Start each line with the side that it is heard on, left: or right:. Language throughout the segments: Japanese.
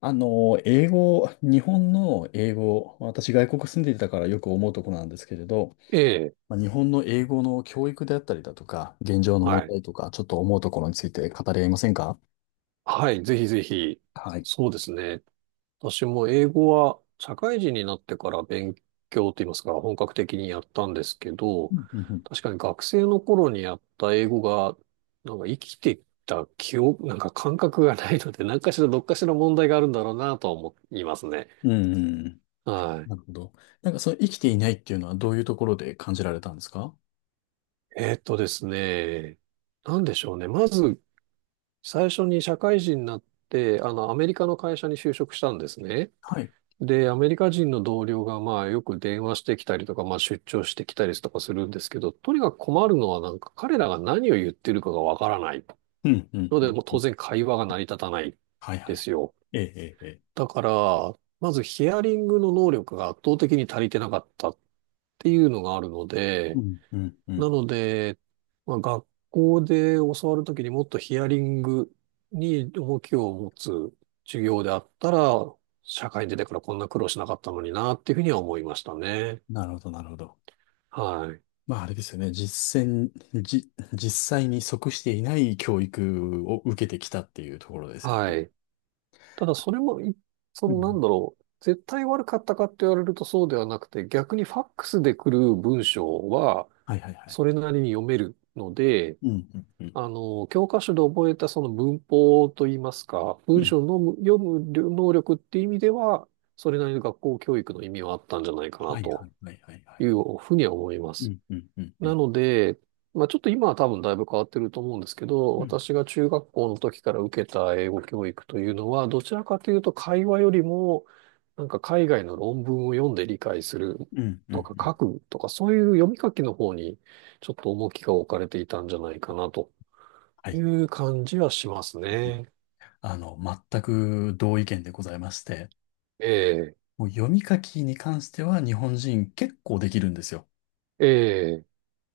left: 英語、日本の英語、私外国住んでいたからよく思うところなんですけれど、
right: ええ、
left: 日本の英語の教育であったりだとか、現状の問
right: はい。
left: 題とか、ちょっと思うところについて語り合いませんか？
right: はい、ぜひぜひ。
left: はい。
right: そうですね。私も英語は社会人になってから勉強といいますか、本格的にやったんですけど、
left: うんうんう
right: 確かに学生の頃にやった英語が、なんか生きてきた記憶、なんか感覚がないので、何かしらどっかしら問題があるんだろうなとは思いますね。
left: ん。うん、
right: はい。
left: なるほど。なんかその生きていないっていうのはどういうところで感じられたんですか？
right: ですね。なんでしょうね。まず、最初に社会人になって、あの、アメリカの会社に就職したんですね。
left: はい。
right: で、アメリカ人の同僚が、まあ、よく電話してきたりとか、まあ、出張してきたりとかするんですけど、とにかく困るのは、なんか、彼らが何を言ってるかがわからない。
left: うんうん
right: の
left: う
right: で、
left: ん。
right: もう当然会話が成り立たない
left: はいは
right: で
left: い。
right: すよ。
left: ええええ。ええ、
right: だから、まずヒアリングの能力が圧倒的に足りてなかったっていうのがあるの
left: う
right: で、
left: んうんう
right: な
left: ん。
right: ので、まあ、学校で教わるときにもっとヒアリングに重きを持つ授業であったら、社会に出てからこんな苦労しなかったのになっていうふうには思いましたね。
left: なるほどなるほど。
right: はい。
left: あれですよね。実践、じ、実際に即していない教育を受けてきたっていうところですよ
right: は
left: ね。
right: い。ただそれもそ
left: う
right: のなん
left: ん。
right: だろう。絶対悪かったかって言われるとそうではなくて、逆にファックスで来る文章は
left: はいはいはい。
right: それなりに読めるので、
left: うん、うん、うん。
right: あの、教科書で覚えたその文法といいますか、
left: う
right: 文
left: ん。
right: 章の読む能力っていう意味では、それなりの学校教育の意味はあったんじゃないかな
left: はいは
right: と
left: いはいはいはい。
right: いうふうには思いま
left: う
right: す。
left: ん、うん、うん、う
right: な
left: ん。
right: ので、まあちょっと今は多分だいぶ変わってると思うんですけど、
left: うん、
right: 私が中学校の時から受けた英語教育というのは、どちらかというと会話よりも、なんか海外の論文を読んで理解する
left: うん、うん。う
right: とか書
left: ん、
right: くとか、そういう読み書きの方にちょっと重きが置かれていたんじゃないかなと。
left: は
right: い
left: い。
right: う感じはしますね。
left: あの、全く同意見でございまして、
right: ええ、
left: もう読み書きに関しては日本人結構できるんですよ。
right: ええ、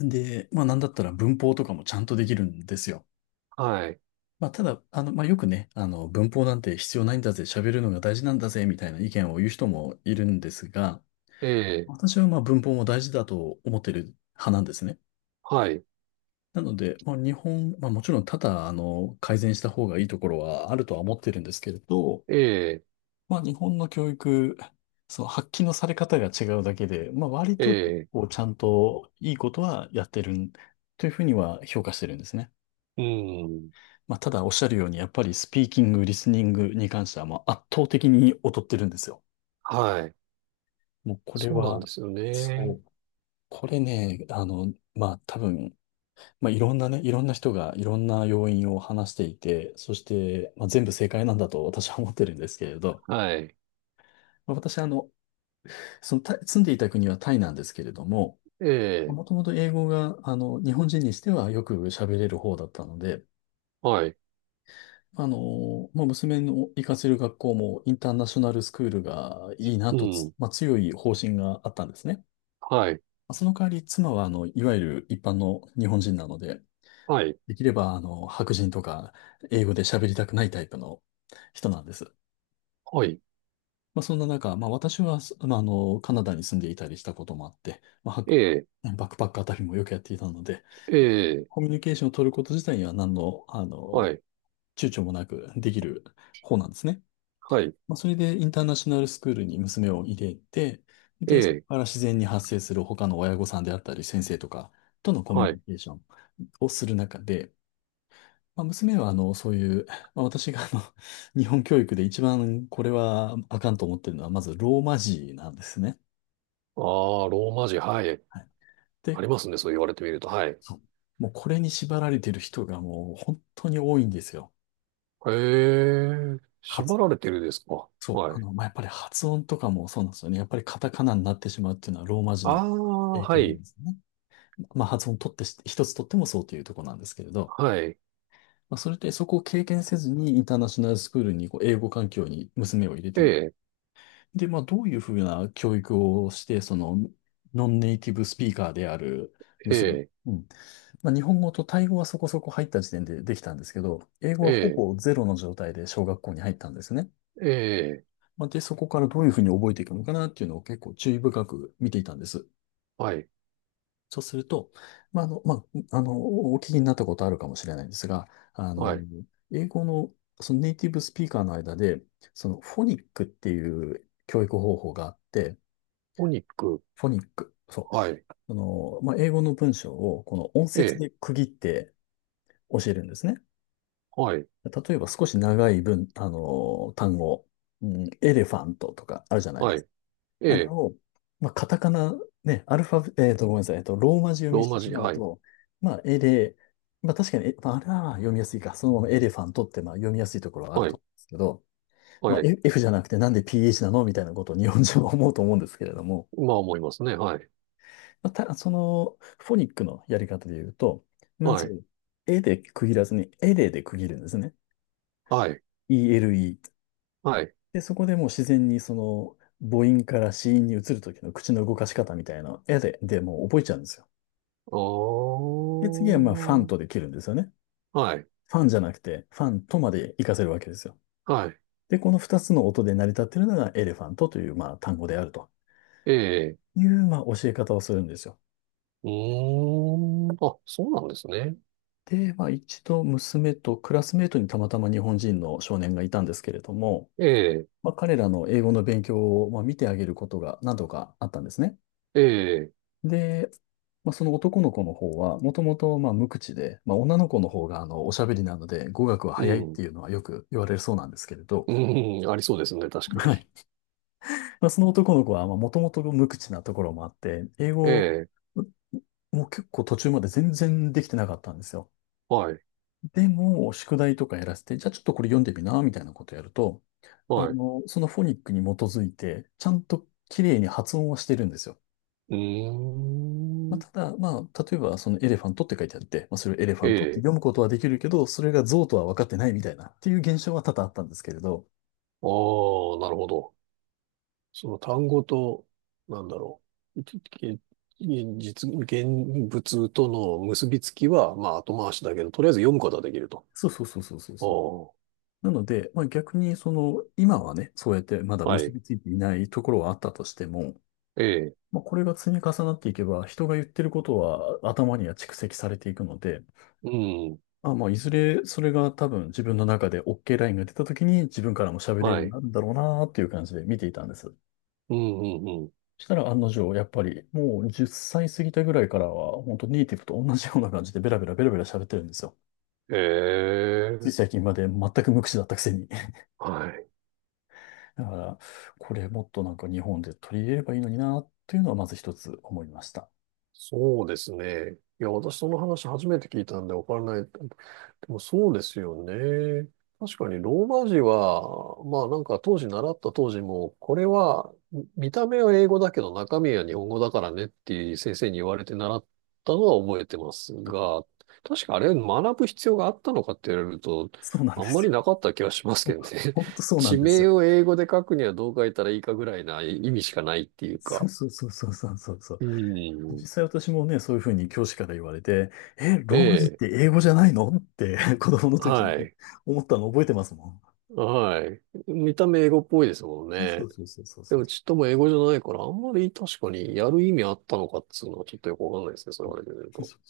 left: で、なんだったら文法とかもちゃんとできるんですよ。
right: はい、
left: ただ、よくね、文法なんて必要ないんだぜ、喋るのが大事なんだぜ、みたいな意見を言う人もいるんですが、
right: ええ、
left: 私は文法も大事だと思ってる派なんですね。
right: はい、
left: なので、まあ、日本、まあ、もちろん多々、改善した方がいいところはあるとは思ってるんですけれど、
right: ええ、
left: 日本の教育、その発揮のされ方が違うだけで、割
right: え
left: と、
right: え、
left: こう、ちゃんといいことはやってるんというふうには評価してるんですね。
right: うん、
left: ただおっしゃるように、やっぱりスピーキング、リスニングに関しては、圧倒的に劣ってるんですよ。
right: はい。
left: もうこれ
right: そうなん
left: は、
right: ですよ
left: そ
right: ね。
left: う、これね、多分、いろんなね、いろんな人がいろんな要因を話していて、そして、全部正解なんだと私は思ってるんですけれど、
right: はい、
left: 私、あの、そのタイ、住んでいた国はタイなんですけれども、
right: ええ、
left: もともと英語が、日本人にしてはよく喋れる方だったので、
right: はい、
left: 娘の行かせる学校もインターナショナルスクールがいいな
right: う
left: とつ、
right: ん、
left: まあ、強い方針があったんですね。
right: はい、
left: その代わり妻は、いわゆる一般の日本人なので、
right: はい、
left: できれば、白人とか英語で喋りたくないタイプの人なんです。
right: はい、
left: そんな中、私は、すまあ、あの、カナダに住んでいたりしたこともあって、
right: ええ、
left: バックパックあたりもよくやっていたので、
right: ええ、
left: コミュニケーションを取ること自体には何の、
right: はい、
left: 躊躇もなくできる方なんですね。
right: はい、
left: それでインターナショナルスクールに娘を入れて、
right: え
left: で、そこ
right: え、
left: から自然に発生する他の親御さんであったり、先生とかとのコミ
right: は
left: ュニ
right: い。
left: ケーションをする中で、娘はそういう、私が日本教育で一番これはあかんと思ってるのは、まずローマ字なんですね。
right: ああ、ローマ字、はい。
left: はい。
right: あ
left: で、
right: りますね、そう言われてみると。はい。
left: そう、もうこれに縛られてる人がもう本当に多いんですよ。
right: へえ、縛
left: 発、
right: られてるですか。
left: そう、
right: はい。
left: やっぱり発音とかもそうなんですよね。やっぱりカタカナになってしまうっていうのはローマ字
right: あ
left: の
right: あ、
left: 影
right: は
left: 響なん
right: い、
left: ですね。まあ、発音取ってし、一つ取ってもそうというところなんですけれど、
right: はい、
left: それでそこを経験せずにインターナショナルスクールにこう英語環境に娘を入れ
right: え
left: てみ。
right: え、
left: で、どういうふうな教育をして、ノンネイティブスピーカーである
right: え
left: 娘、
right: え、
left: うん。日本語とタイ語はそこそこ入った時点でできたんですけど、英語はほ
right: ええ
left: ぼゼロの状態で小学校に入ったんですね。
right: ええ、
left: で、そこからどういうふうに覚えていくのかなっていうのを結構注意深く見ていたんです。
right: はい、
left: そうすると、まあ、あの、まあ、あの、お聞きになったことあるかもしれないんですが、あの、
right: はい。
left: 英語の、そのネイティブスピーカーの間で、そのフォニックっていう教育方法があって、
right: お肉、
left: フォニック、そ
right: はい、
left: う、英語の文章をこの音
right: え
left: 節
right: え、
left: で区切って教えるんですね。
right: はい、
left: 例えば少し長い文、あの、単語、うん、エレファントとかあるじゃない？
right: はい、え
left: あれ
right: え、
left: を、まあ、カタカナ、ね、アルファベ、えっと、ごめんなさい、ローマ字読み
right: ロー
left: して
right: マ
left: し
right: 字、
left: まう
right: はい、
left: と、まあ、エレ、まあ、確かに、えまあ、あれは読みやすいか、そのままエレファントって、読みやすいところはある
right: は
left: と
right: い、
left: 思うんですけど、
right: はい。
left: F F じゃなくてなんで PH なのみたいなことを日本人は思うと思うんですけれども、
right: まあ思いますね。はい、
left: まあ、た、その、フォニックのやり方で言うと、ま
right: はい、
left: ず、エで区切らずに、エレで区切るんですね。
right: はい、
left: ELE。
right: はい。
left: で、そこでもう自然に母音から子音に移るときの口の動かし方みたいな、エレでもう覚えちゃうんですよ。
right: あ
left: で、次はファン
right: ー、
left: とで切るんですよね。
right: はい、
left: ファンじゃなくて、ファンとまで活かせるわけですよ。
right: はい、
left: で、この二つの音で成り立っているのがエレファントという単語であると
right: ええ、
left: いう教え方をするんですよ。
right: うーん、あ、そうなんですね。
left: で、一度娘とクラスメートにたまたま日本人の少年がいたんですけれども、
right: ええ、
left: 彼らの英語の勉強を見てあげることが何度かあったんですね。
right: ええ、
left: で、その男の子の方は、もともと無口で、女の子の方がおしゃべりなので語学は
right: う
left: 早いっ
right: ん、
left: ていうのはよく言われるそうなんですけれど、
right: うん、ありそうですね。確か
left: は
right: に。
left: い。その男の子は、もともと無口なところもあって、英
right: え
left: 語
right: え、
left: もう結構途中まで全然できてなかったんですよ。
right: はい、
left: でも、宿題とかやらせて、じゃあちょっとこれ読んでみな、みたいなことやると、
right: はい、
left: そのフォニックに基づいて、ちゃんと綺麗に発音はしてるんですよ。
right: うーん、
left: ただ、例えば、そのエレファントって書いてあって、それをエレファ
right: え
left: ントって
right: え、
left: 読むことはできるけど、それが象とは分かってないみたいな、っていう現象は多々あったんですけれど、
right: ああなるほど。その単語と、なんだろう、現実、現物との結びつきは、まあ後回しだけど、とりあえず読むことはできると。
left: そうそうそうそうそう。
right: おー
left: なので、逆に今はね、そうやってまだ
right: は
left: 結
right: い。
left: びついていないところはあったとしても、
right: ええ。
left: これが積み重なっていけば、人が言ってることは頭には蓄積されていくので、
right: うん。
left: いずれそれが多分自分の中で OK ラインが出た時に自分からも喋れるよ
right: は
left: うに
right: い。
left: なるんだろうなっていう感じで見ていたんです。そ
right: うん、うん、うん。
left: したら案の定、やっぱりもう10歳過ぎたぐらいからは、本当ネイティブと同じような感じでベラベラベラベラ喋ってるんですよ。
right: え
left: つい
right: え。
left: 最近まで全く無口だったくせに。
right: はい。
left: だから、これもっとなんか日本で取り入れればいいのになっていうのはまず一つ思いました。
right: そうですね。いや、私その話初めて聞いたんでわからない。でもそうですよね。確かにローマ字は、まあなんか当時習った当時も、これは見た目は英語だけど中身は日本語だからねっていう先生に言われて習ったのは覚えてますが、確かあれ学ぶ必要があったのかって言われると、
left: そうなん
right: あ
left: で
right: んま
left: す
right: りなかった気がしますけ
left: よ。
right: どね。
left: ほんと そうな
right: 地
left: んです
right: 名
left: よ。
right: を英語で書くにはどう書いたらいいかぐらいな意味しかないっていう
left: そう
right: か。
left: そうそうそうそうそうそう。
right: うん。
left: 実際私もね、そういうふうに教師から言われて、え、
right: え
left: ローマ字っ
right: え。
left: て英語じゃないのって 子供の時に
right: はい。
left: 思ったの覚えてますもん。
right: はい。見た目英語っぽいですもん
left: そ
right: ね。
left: うそうそうそう
right: で
left: そう。
right: もちっとも英語じゃないから、あんまり確かにやる意味あったのかっつうのはちょっとよくわかんないですね。そ
left: う
right: れ言わ
left: ん、
right: れてみる
left: そう
right: と。
left: そう。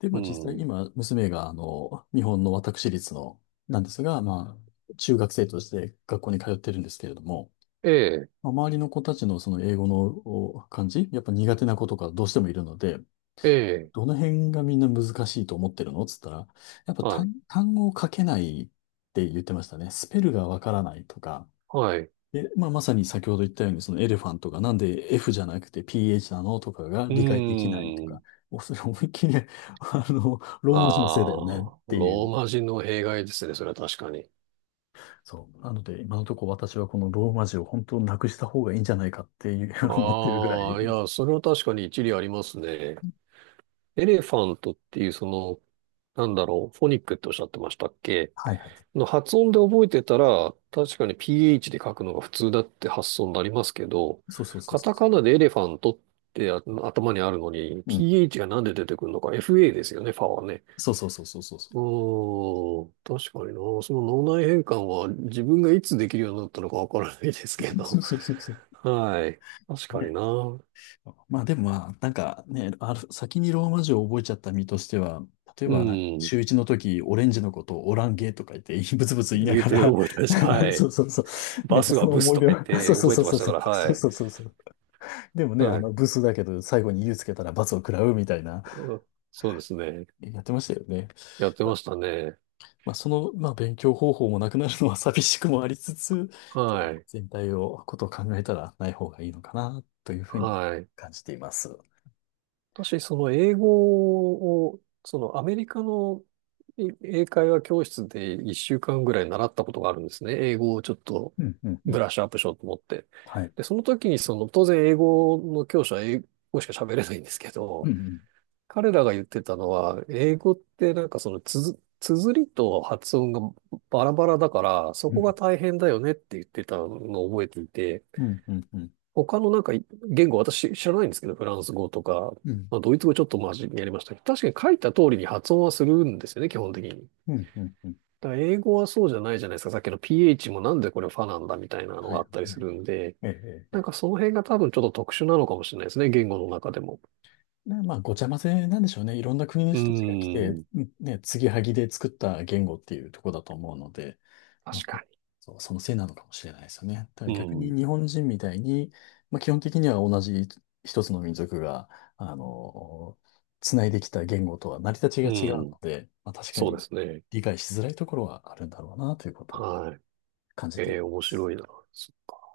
left: で、
right: う
left: まあ実際
right: ん。
left: 今、娘が日本の私立の、なんですが、まあ、中学生として学校に通ってるんですけれども、
right: ええ、
left: まあ、周りの子たちのその英語のお漢字、やっぱ苦手な子とかどうしてもいるので、
right: ええ、
left: どの辺がみんな難しいと思ってるのつったら、やっぱ
right: はい、
left: 単語を書けないって言ってましたね。スペルがわからないとか。
right: はい。う
left: で、まあ、まさに先ほど言ったように、そのエレファントがなんで F じゃなくて PH なのとかが
right: ー
left: 理解できないとか、
right: ん。
left: もうそれ思いっきり、
right: あ
left: ローマ字のせいだよねっ
right: あ、
left: てい
right: ロー
left: う。
right: マ字の弊害ですね。それは確かに。
left: そう。なので、今のところ私はこのローマ字を本当なくした方がいいんじゃないかっていう 思ってるぐら
right: あ
left: い。
right: あ、いや、それは確かに一理ありますね。エレファントっていうその、なんだろう、フォニックっておっしゃってましたっけ
left: はいはい。
right: の発音で覚えてたら、確かに PH で書くのが普通だって発想になりますけど、
left: そうそうそう
right: カ
left: そ
right: タカナでエレファントって頭にあるのに、
left: う。うん。
right: PH がなんで出てくるのか、FA ですよね、ファはね。
left: そうそうそうそうそ
right: う
left: う。
right: ーん、確かにな。その脳内変換は自分がいつできるようになったのかわからないですけ
left: そ
right: ど。
left: うそうそうそう。
right: はい。確かに
left: ね。
right: な。う
left: まあでもまあ、なんかね、先にローマ字を覚えちゃった身としては、例えばなんか
right: ん。
left: 中1の時、オレンジのことをオランゲーとか言って、ブツブツ言いな
right: 言う
left: が
right: て
left: ら
right: 覚えたです。は
left: そ
right: い。
left: うそうそう。
right: バ
left: ね、
right: ス
left: そ
right: が
left: の
right: ブス
left: 思い
right: と
left: 出
right: か言っ
left: は、そ
right: て
left: うそう
right: 覚え
left: そう
right: てま
left: そ
right: し
left: う
right: た
left: そ
right: から、は
left: う、
right: い。
left: そうそうそうそう。でもね、
right: はい。
left: ブスだけど、最後に U つけたら罰を食らうみたいな、
right: そうですね。
left: やってましたよね。
right: やってましたね。
left: まあ、まあ、勉強方法もなくなるのは寂しくもありつつ、
right: はい。
left: 全体を、ことを考えたらない方がいいのかな、というふうに
right: はい。
left: 感じています。
right: 私、その英語を、そのアメリカの英会話教室で1週間ぐらい習ったことがあるんですね。英語をちょっと
left: うん、うん、う
right: ブ
left: ん。
right: ラッシュアップしようと思って。
left: はい。
right: で、その時にその、当然英語の教師は英語しか喋れないんですけ
left: う
right: ど、
left: ん、
right: 彼らが言ってたのは、英語ってなんかその綴りと発音がバラバラだから、そ
left: う
right: こが
left: ん、
right: 大変だよねって言ってたのを覚えていて、
left: うん、うん、うん、うん、
right: 他のなんか言語私知らないんですけど、フランス語とか、
left: う
right: まあ、ドイツ語ちょっとマジにやりましたけど、確かに書いた通りに発音はするんですよね、基本的に。
left: ん、うん、うん。
right: だから英語はそうじゃないじゃないですか。さっきの PH もなんでこれファなんだみたいなの
left: はい、
right: があ
left: は
right: ったり
left: い、は
right: す
left: い。
right: るんで、
left: ええ、ええ。
right: なん
left: え
right: か
left: え。
right: その辺が多分ちょっと特殊なのかもしれないですね、言語の中でも。
left: で、まあ、ごちゃ混ぜなんでしょうね。いろんな国の
right: う
left: 人たちが来
right: ー
left: て、
right: ん、
left: うんね、継ぎはぎで作った言語っていうところだと思うので、まあ、
right: 確
left: そ
right: か
left: そう、そのせいなのかもしれないですよね。ただ
right: に。
left: 逆
right: う
left: に
right: ん。
left: 日本人みたいに、まあ、基本的には同じ一つの民族が、あの、つないできた言語とは成り立
right: う
left: ちが違う
right: ん。
left: ので、まあ、確か
right: そうで
left: に
right: すね。
left: 理解しづらいところはあるんだろうなということを
right: は
left: 感じ
right: い。え
left: て
right: え、面白いな。そっか